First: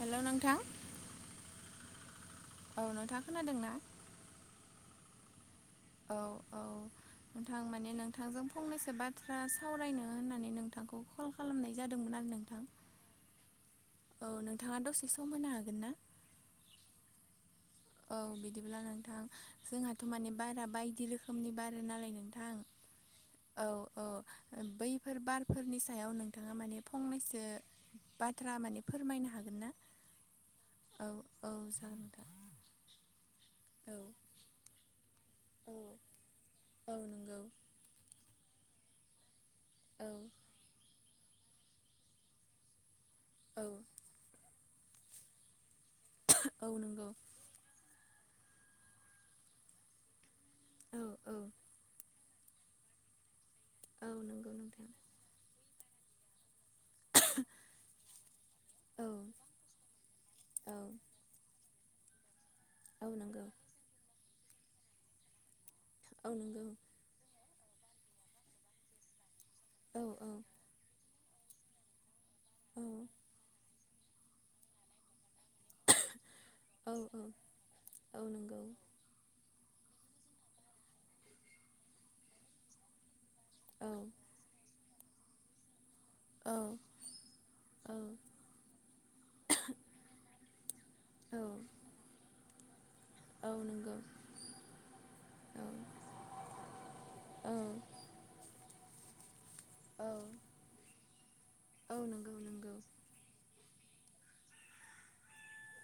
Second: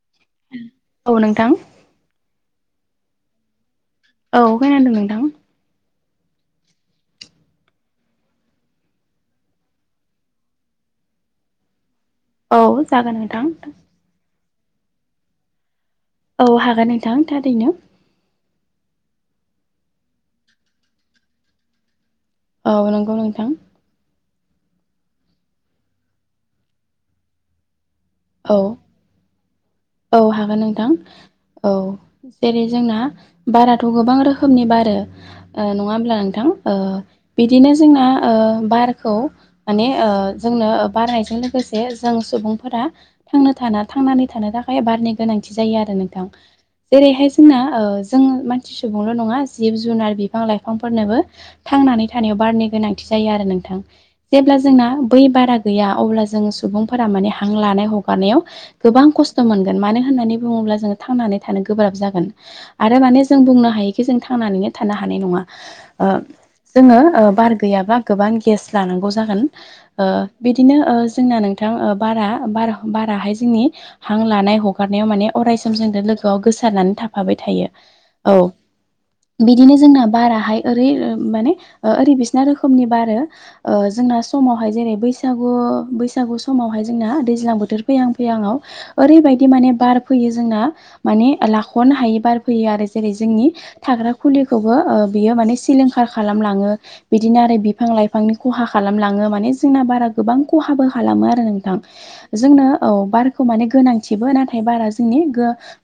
हेल' नोंथां औ नोंथां औ नोंथाङा खोनादोंना? औ खोनादों नोंथां औ औ नोंथां माने नोंथांजों फंनैसो बाथ्रा सावरायनो होननानै नोंथांखौ कल खालामनाय जादोंमोन आं नों औ जागोन नोंथां औ नोंथाङा दसे सम होनो हागोन ना? औ हागोन नोंथां थारैनो औ बिदिब्ला नोंथां जोंहाथ' माने बारा बायदि रोखोमनि बार नालाय नोंथां औ नंगौ नोंथां थां औ औ बैफोर बारफोरनि सायाव नोंथाङा माने फंनैसो बाथ्रा औ माने फोरमायनो हागोन ना? औ हागोन नोंथां औ औ जागोन नोंथां जेरै जोंना बाराथ' औ गोबां रोखोमनि बारो ओ औ नङा होमब्ला नोंथां औ नंगौ ओ‌बिदिनो जोंनाओ बारखौ माने औ ओ जोंनो बारनायजों लोगोसे जों सुबुंफोरा थांना औ थाना थांनानै थानो थाखाय बारनि गोनांथि जायो आरो नोंथां औ नंगौ जेरैहाय जोंना जोङो मानसि सुबुंल' नङा जिब जुनार बिफां औ लाइफांफोरनोबो औ थांनानै थानायाव बारनि गोनांथि जायो आरो नोंथां औ नंगौ जेब्ला जोंना नोंथां बै बारा गैया अब्ला जों सुबुंफोरा माने हां लानाय हग औ गोबां खसथ मोनगोन मानो होननानै औ बुङोब्ला जो थांनानै थानो गोब्राब जागोन आरो औ माने जों नंगौ बुंनो हायोखि जों थांनानैनो थानो हानाय नङा ओ औ नंगौ जोङोओ बार गैयाब्ला गोबां गेस लानांगौ जागोन औ ओ बि बिदिनो जोंना नोंथां बाराार औ बाराहाय जोंनि हां लानाय हगारनायाव माने अरायसम जोंनो लोगोआव गोसारनानै औ थाफाबाय थायो औ बिदिनो जोंना बाराहाय ओरै माने ओरै बिसना रोखोमनि बारो औ जोंना समावहाय जेरै बैसागु बैसागु औ समावहाय जोंना दैज्लां बोथोर औ फैहां फैहां आव ओरैबायदि माने बार फैयो जोंना माने लाख'नो हायो बार फैयो आरो जेरै जोंनि औ नंगौ थाग्रा खुलिखौबो बियो माने औ सिलिंखार खालामलाङो बिदिनो औ आरो बिफां लाइफांनि खहा खालामलाङो माने जोंना बारा औ गोबां खहाबो खालामो आरो नोंथां औ नंगौ जोंनो नंगौ औ बार माने गोनांथिबो नाथाय बारा जोंनि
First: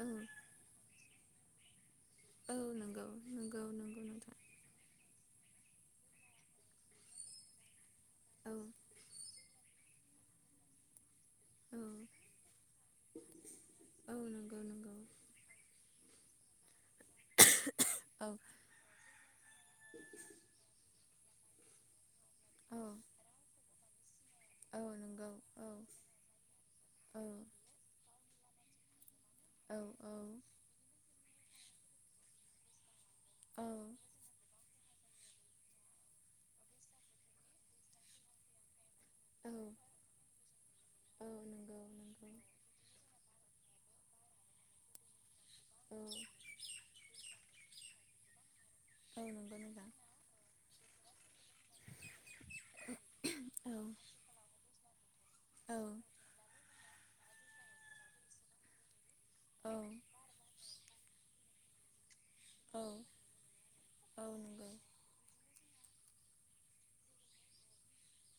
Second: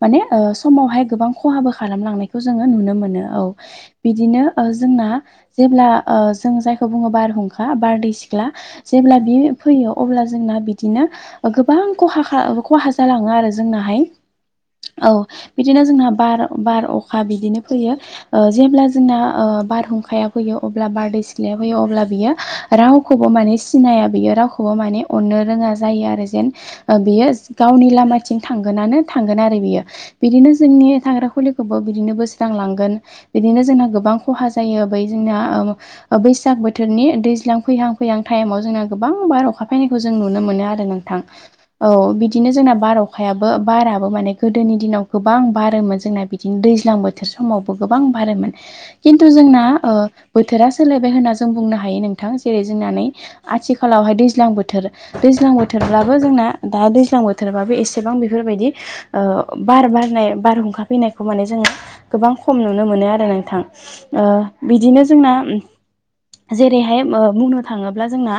औ माने समावहाय गोबां खहाबो खालामलांनाय खौ औ जोंङो नुनो नंगौ मोनो औ नंगौ नंगौ नोंथां बिदिनो जोंना जेब्ला जों जायखौ बुंङो बारहुंखा बारदै सिख्ला औ जेब्ला बि फैयो अब्ला जोंना बिदिनो औ गोबां खहा खहा जालांङो आरो जोंनाहाय औ नंगौ नंगौ औ बिदिनो जोंना बार बार अखा बिदिनो औ फैयोओ जेब्ला जो जोंना बारहुंखाया फैयो अब्ला बारदै सि्लाया फैयो अब्ला बियो औ रावखौबो माने सिनाया बियो रावखौबो औ माने नंगौ अननो औ रोङा जायो आरो औ यो गावनि लामाथिं थांगोनानो थांगोन आरो औ बियो बिदिनो जोंनि थाग्रा खुलिखौबो बिदिनो बोस्रांलांगोन बिदिनो जोंहा औ गोबां खहा जायो बै जोंना बैसाग बोथोरनि दैज्लां फैहां टाइ गोबां बार अखा फैनायखौ जों नुनो मोनो आरो नोंथां औ नंगौ औ नंगौ बिदिनो जोंना बार अखायाबो बाराबो माने गोदोनि दिनाव गोबां बारोमोन औ जोंना बिदिनो दै दैज्लां बोथोर समावबो गोबां बारोमोन औ खिन्थु जोंना नंगौ बोथोरा सोलायबाय होनना जों बुंनो हायो नोंथां जेरै जोंनानै नोंथां आथिखालावहाय दैज्लां बोथोर दैज्लां औ बोथोरब्लाबो जोंना दा दैज्लां बोथोरबाबो एसेबां बेफोरबायदि ओ औ बार बारनाय बारहुंखा फैनायखौ माने जों गोबां खम नुनो औ मोनो आरो नोंथां औ ओ नंगौ बिदिनो जोंना जेरैहाय मनो थांङोब्ला जोंना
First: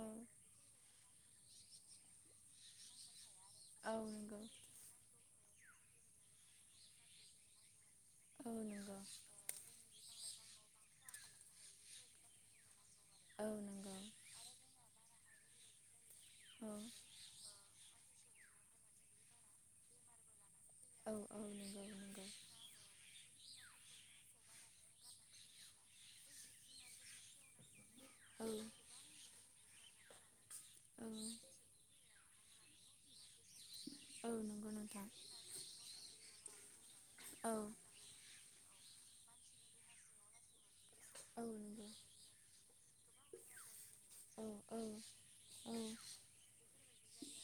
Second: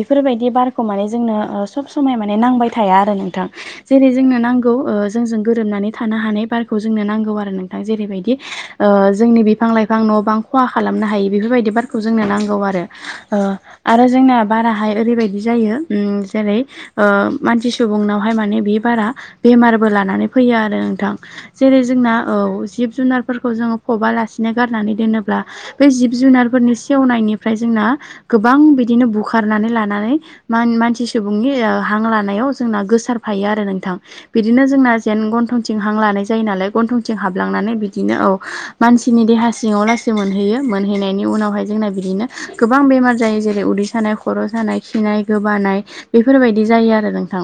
औ बारखौ माने जोंनो सब समाय माने नांबाय थाया आरो नोंथां औ जेरै नंगौ जोंनो नांगौ जोंजों गोरोबनानै थानो हानाय बारखौ नांगौ आरो नोंथां जेरै बायदि औ नंगौ जोंजों गोरोब गोबां न' बां खहा खालामनो हायो बेफोरबायदि बारखौ जोंनो नांगौ आरो औ नंगौ आरो जोंना बाराहाय ओरैबायदि जायो उम जेरै औ ओ मानसि सुबुंनावहाय माने बे बारा बेमारबो लानानै फैयो आरो नोंथां औ औ जेरै नंगौ जोंना नंगौ औ जिब जुनारफोरखौ जोंङो फबालासिनो गारनानै दोनोब्ला बे जिब जुनारफोरनि सेवनायनिफ्राय जोंना औ गोबां बिदिनो बुखारनानै लानानै मानसि सुबुं हां लानायाव जोंना गोसार बायो आरो नोंथां औ बिदिनो नंगौ नोंथां जों हां लानाय जायो नालाय गन्थं थं औ हाबलांनानै बिदिनो औ मानसिनि देहा सिङाव लासै मोनहैयो मोनहैनायनि औ उनावहाय नंगौ जोंना बिदिनो गोबां बेमार जायो जेरै उदै सानाय औ खर' औ सानाय खिनाय औ गोबानाय नंगौ बेफोरबायदि जायो आरो नोंथां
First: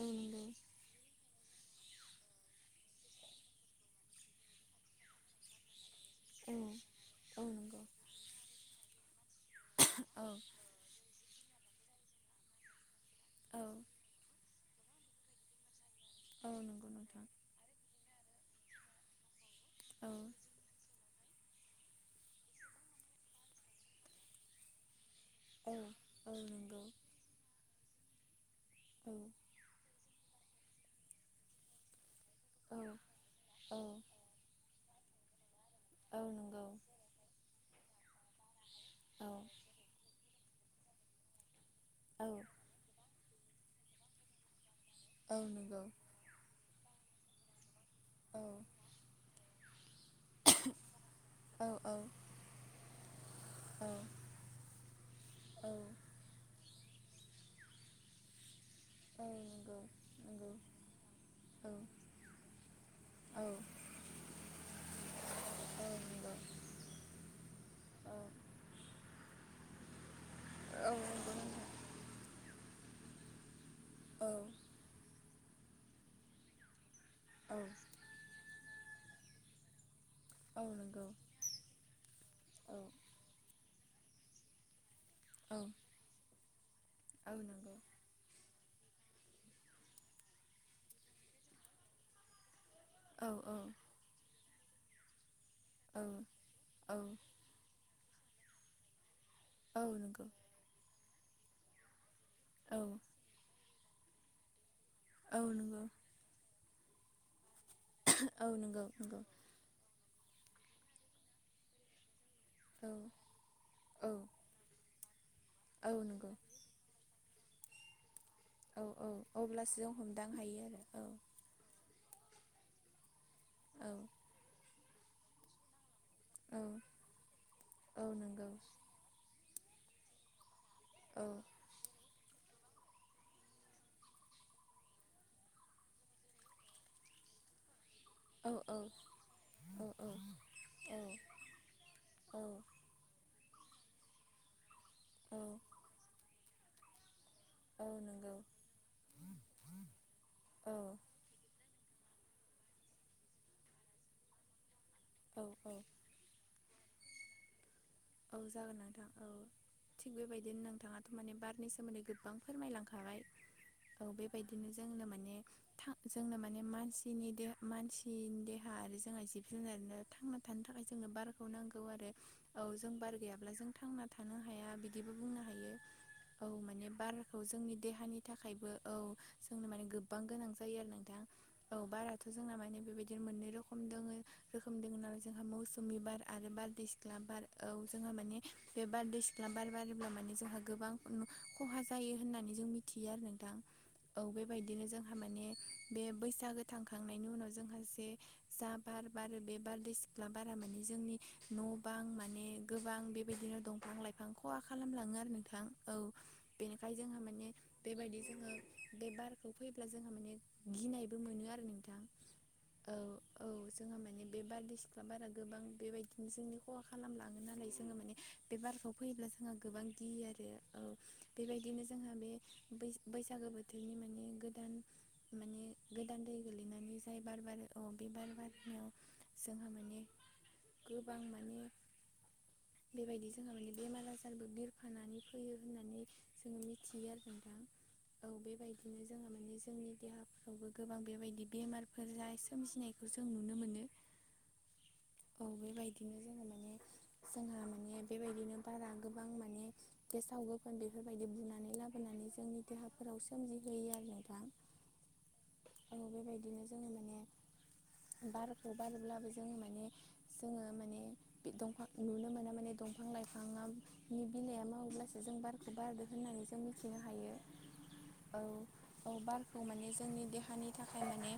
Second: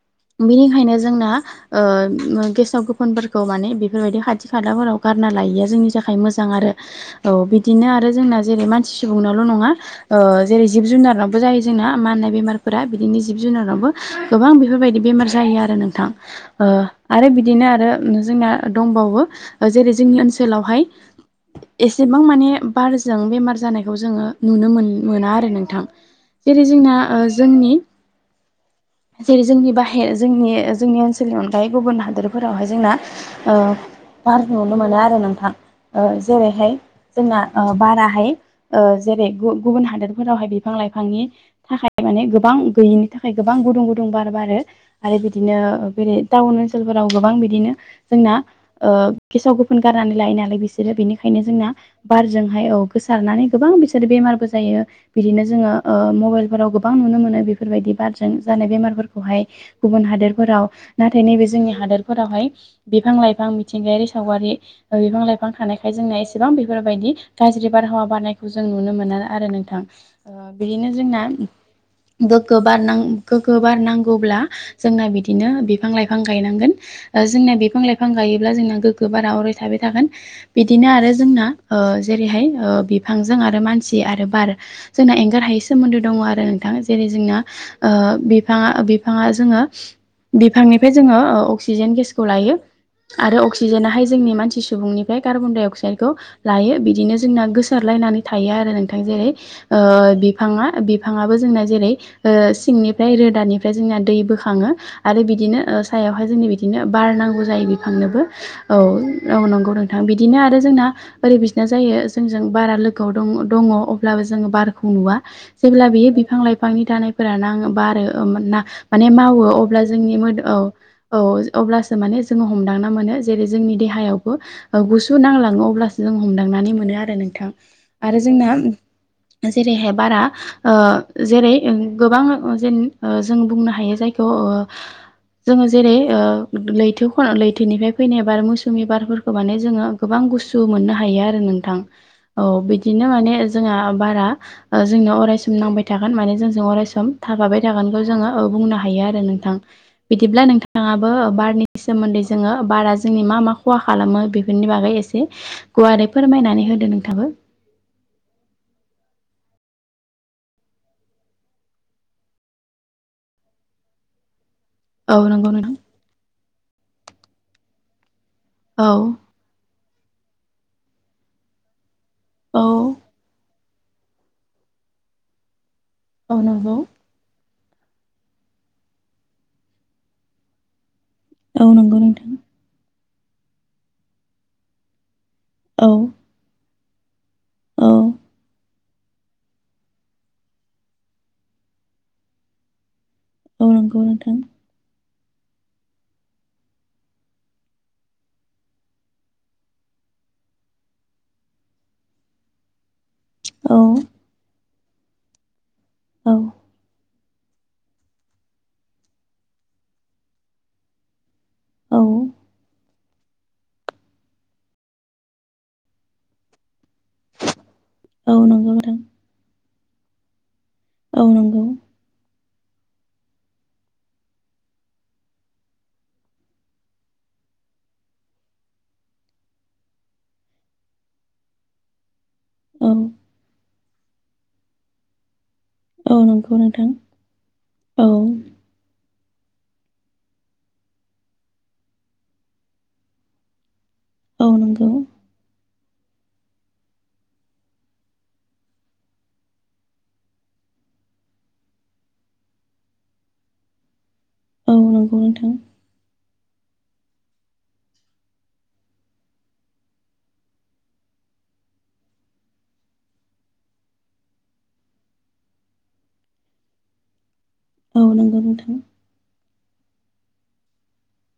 औ नंगौ बेनिखायनो जोंना गेसाव गोफोनफोरखौ माने बेफोरबायदि खाथि खालाफोराव गारना लायिया जोंनि थाखाय औ मोजां आरो औ बिदिनो आरो जोंना जेरै मानसि सुबुंनाल' नंङा औ जेरै जिब जुनारनावबो जायो जोंना मा होननाय बेमार फोर बिदिनो जिब औ जुनारावबो गोबां बेफोरबायदि बेमार जाहायो आरो नोंथां नंगौ आरो बिदिनो आरो जोंना दंबावो जेरै जोंनि ओनसोलावहाय एसेबां माने बारजों बेमार जानायखौ जोङो नुनो मोन मोना आरो नों औ औ जेरै जोंना जोंनि जेरै जोंनि बाहेर जोंनि जोंनि ओनसोलनि अनगायै गुबुन हादोरफोरावहाय जोंना औ बार नुनो मोनो आरो नोंथां औ नंगौ औ नंगौ औ नंगौ जेरैहाय जोंना बाराहाय जेरै नंगौ गुबुन हादोरफोरावहाय बिफां लाइफांनि थाखाय माने गोबां गैयिनि थाखाय गोबां गुदुं गुदुं बार बारो आरो बिदिनो बेरे टाउन ओनसोलफोराव गोबां बिदिनो जोंना औ गेसाव फुनगारनानै लायो नालाय बिसोरो बेनिखायनो औ जोंना बारजोंहाय औ गोसारनानै गोबां बिसोरो बेमारबो जायो बिदिनो जोङो ओ मबाइल फोराव गोबां नुनो मोनो बेफोरबायदि बारजों जानाय बेमारफोरखौ हाय गुबुन हादोरफोराव नाथाय नैबे जोंनि हादोरफोरावहाय बिफां लाइफां मिथिंगायारि सावगारि ओ बिफां लाइफां थानायखाय औ जोंना नंगौ एसेबां बेफोरबायदि गाज्रि बारहावा औ बारनाय खौ जों नुनो मोना आरो नोंथां ओ औ बिदिनो जोंना नंगौ नोंथां गोग्गो बार नां गोग्गो बार नांगौब्ला जोंना बिदिनो बिफां लाइफां गायनांगोन ओ जोंना औ बिफां लाइफां गायोब्ला जोंना गोग्गो बारा अराय थाबाय थागोन औ बिदिनो नंगौ आरो जोंना ओ जेरैहाय ओ औ बिफांजों आरो मानसि आरो बार जोंना औ गाहायै सोमोन्दो दङ आरो नोंथां जेरै औ जोंना नंगौ ओ बिफाङा बिफाङा जोङो बिफांनिफ्राय जोङो ओ अक्सिजेन गेसखौ लायो औ आरो औ अक्सिजेनहाय जोंनि मानसि सुबुंनिफ्राय कार्बन डाइ औ अक्साइदखौ लायो औ बिदिनो जोंना गोसो सारलायनानै थायो आरो नोंथां जेरै ओ औ नंगौ बिफाङा बिफांआबो जोंना जेरै ओ औ सिंनिफ्राय रोदानिफ्राय जोंना दै बोखाङो आरो औ बिदिनो नंगौ सायाव जोंनो बिदिनो बारनांगौ जायो बिफांनोबो औ नंगौ नंगौ नंगौ बिदिनो आरो जोंना ओरै बिसना जायो जों जों बारआ औ लोगोआव दङ औ अब्लाबो जोङो बारा नुवा जेब्ला औ बियो बिफां नंगौ लाइफांनि थानायफोरा नाङो बारो औ नुनो मोना औ माने औ मावो अब्लासो अब्ला जों जोंनि हमदां मोदोम हायो औ आरो औ अब्लासो माने जोङो हमदांना मोनो जेरै जोंनि औ देहायावबो ओ गुसु नांलाङो अब्लासो जों औ हमदांनानै मोनो आरो नोंथां औ आरो जोंना नंगौ जेरैहाय बारा ओ औ जेरै गोबां जेन ओ जों बुंनो हायो जायखौ ओ जोङो जेरै ओ लैथो लैथोनिफ्राय फैनाय बार औ औ मौसुमि बारफोरखौ माने औ जोङो गोबां गुसु मोननो हायो आरो नोंथां औ बि दिनो माने जोंहा बारा ओ जोंनियाव अरायसम नांबाय थागोन माने जोंजों अरायसम थाफाबाय औ थागोनखौ जोङो नंगौ बुंनो हायो आरो नोंथां बिदिब्ला औ नोंथाङाबो बारनि सोमोन्दै जोङो बारा जोंनि मा मा खहा खालामो बेफोरनि बागै एसे औ औ गुवारै फोरमायनानै होदो नोंथांआबो औ जागोन नोंथां औ थिग बेबायदिनो नोंथाङाथ' माने बारनि सोमोन्दै गोबां फोरमायलांखाबाय औ बेबायदिनो जोंनो औ माने नंगौ नोंथां जोंनो माने मानसिनि दे मानसिनि दे हा औ आरो जोंहा जिब जुनारनो थांना थानो थाखाय जोंनो बारखौ नांगौ आरो औ जों बार गैयाब्ला जों थांना थानो हाया बिदिबो बुंनो हायो औ माने बार खौ जोंनि देहानि थाखायबो औ जोंनो माने गोबां गोनां जायो आरो नोंथां औ नंगौ बाराथ' नोंथां जोंना मानि बेबादिनो मोननै रोखोम दङ रोखोम दङ नालाय जोंहा औ मौसुमि बार आरो बारदै सिख्ला बार औ जोंहा माने बे बारदै सिख्ला बार बारोब्ला माने जोंहा गोबां ओ खहा जायो होननानै जों मिथियो आरो दा औ नंगौ औ नोंथां बेबायदिनो जोंहा माने बे बैसागो थांखांनायनि उनाव जोंहा जे जा बार बारो बे बारदै सिख्ला बारा माने जोंनि ओ न' बां मा ने गोबां बेबायदिनो औ दंफां लाइफां खहा खालामलाङो आरो नोंथां औ बेनिखाय जोंहा माने बेबायदि जोङो बे बारखौ फैब्ला जोंहा माने गिनायबो मोनो आरो औ नोंथां औ औ जोंहा माने बे बारदै सिख्ला बारा गोबां बेबादिनो जोंनि खहा खालामलाङो नालाय जोङो माने ओ औ बे नंगौ बारखौ नोंथां फैयोब्ला जोंहा गोबां गियो आरो औ बेबायदिनो जोंहा बे बैसागो बोथोरनि माने गोदान माने गोदान दै गोलैनानै जाय बार बार ओ बे बार बारनायाव जोंहा माने गोबां माने औ बेबादि जोंहा माने बेमार आजारबो बिर फानानै फैयो होननानै औ नंगौ जोङो नोंथां मिथियो आरो नोंथां औ बेबायदि बिदिनो जोंओ माने जोंनि देहाफ्रावबो गोबां बेबादि बेमारफोर जा सोमजिनायखौ जों नुनो मोनो औ नंगौ औ बेबायदिनो जोङो माने जोंहा माने बेबायदिनो बारा गोबां माने गेसाव गोफोन बेफोरबादि बुनानै लाबोनानै जोंनि देहाफोराव सोमजिहोयो आरो नोंथां औ नोंगौ नोंथां औ बेबायदिनो जों माने बारखौ बारोब्लाबो जोङो माने जोङो माने बि दंफां नुनो मोनो माने दंफां लाइफांआ नि बिलाइआ मावोब्लासो जों बारखौ बारदो होननानै जों मिथिनो हायो औ नोंगौ नोंथां औ बारखौ माने जोंनि देहानि थाखाय माने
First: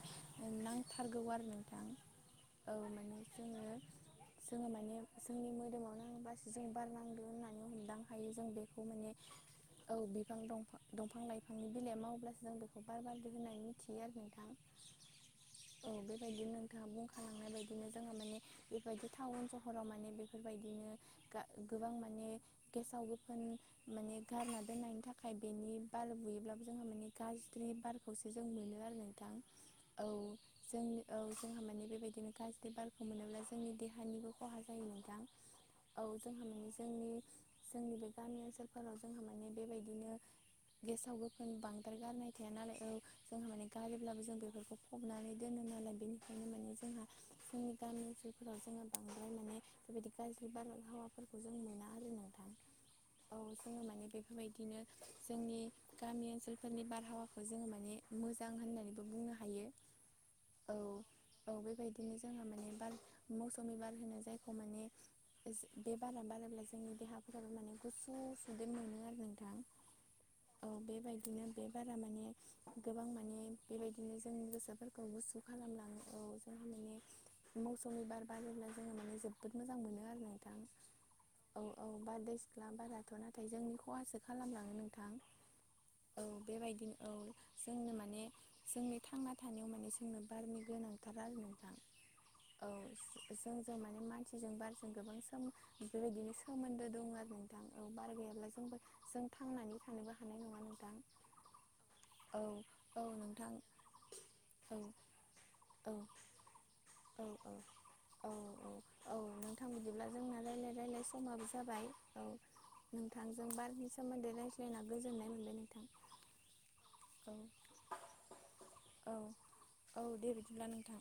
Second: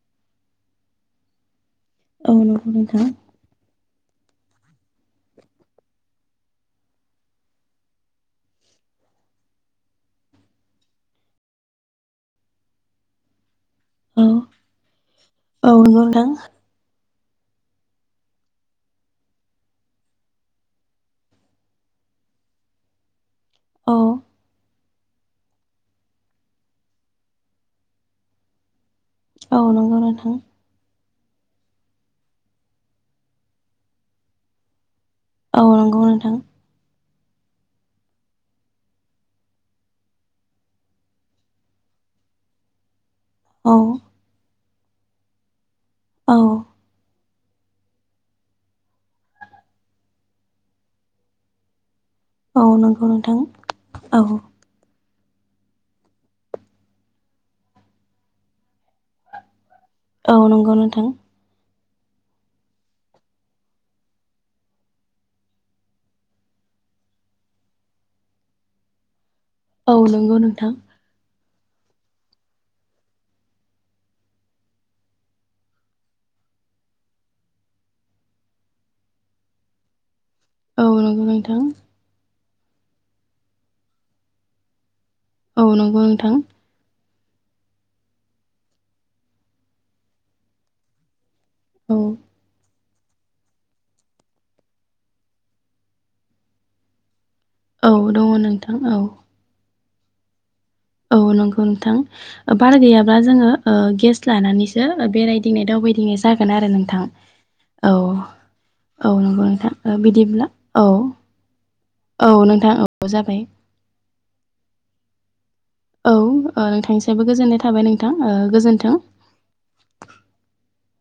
नांथारगौ आरो नोंथां नंगौ औ नोंथां माने जोङो जोङो माने जोंनि मोदोमाव नांबासो जों बारनांदो होननानै हमदां हायो जों बेखौ माने औ बिफां दंफां लाइफांनि बिलाइ मावोब्लासो जों बेखौ बार बारदों होनाय मोन थिओ आरो औ नोंथां औ औ नंगौ नोंथां बेबायदिनो नोंथांआ बुंखालांनाय बायदिनो जोङो माने बेबायदि थाउन सहर हराव माने बेफोरबायदिनो गा गोबां माने गेसाव गोफो जोंनि औ माने गारना दोननायनि थाखाय आखाय बेनि बार बुयोब्लाबो जोङो माने गाज्रि बारखौसो जों मोनो आरो नोंथां औ नंगौ नोंथां औ जों औ जोंहा माने बेबायदिनो गाज्रि बारखौ मोनोब्ला जोंनि देहानिबो खहा जायो नोंथां नंगौ औ नोंथां जोंहा माने जोंनि जोंनि बे गामि ओनसोलफोराव जोंहा माने बेबायदिनो हो गेसाव गोफोन बांद्रार गारनाय थाया नालाय ओ जोंहा माने औ गारोब्लाबो जों बेफोरखौ फबनानै दोनो नालाय औ बेनिखायनो माने जोंहा जोंनि गामि ओनसोलफोराव जोङो बांद्राय माने बेबायदि गाज्रि बारहावाफोरखौ जों मोना आरो ना उम औ नंगौ नोंथां औ जोङो माने औ बेफोरबायदिनो जोंनि गामि ओनसोलफोरनि बारहावाखौ जोङो माने मोजां होननानैबो बुंनो हायो नंगौ औ नोंथां औ बेबायदिनो जोङो माने बार मौ मौसुमि बार होनो जायखौ माने जि बे बारा बारोब्ला जोंनि देहाफोराबो माने गुसु सुदेम मोनो आरो नोंथां औ नंगौ औ नोंथां बेबायदिनो बे बारा माने गोबां माने बेबायदिनो जोंनि गोसोफोरखौ गुसु खालामलाङो औ जोंहा माने मौसुमि बार बारोब्ला जोङो माने जोबोद मोजां मोनो आरो नोंथां औ नंगौ नोंथां औ औ बारदै सिख्ला बाराथ' नाथाय जोंनि खहासो खालामलाङो नोंथां। औ नंगौ औ नोंथां बेबायदिनो औ। जोंनो माने जोंनि थांना थानायाव माने जोंनो बारनि गोनांथार आरो नोंथां। औ। औ। जोंजों माने मानसिजों बारजों गोबां सोम बेबायदिनो सोमोन्दो दं आरो। थां औ बार दङ गैयाब्ला नोंथां जोंबो औ जों थांनानै थानोबो हा औ नंगौ नोंथां। औ बारा औ गैयाबा जोङो नोंथां ओ गेस औ लानानैसो बेरायदिंनाय औ दावबायदिंनाय जागोन आरो नोंथां। औ औ। औ औ औ नोंथां बिदिब्ला जोंना रायलाय रायलाय समाबो जाबाय औ। नोंथां औ जाबाय नोंथांजों बारनि सोमोन्दै रायज्लायना गोजोननाय मोनबाय नोंथां। औ नोंथांनिसायबो औ गोजोननाय थाबाय नोंथां ओ गोजोन्थों। औ औ दे बिदिब्ला नोंथां।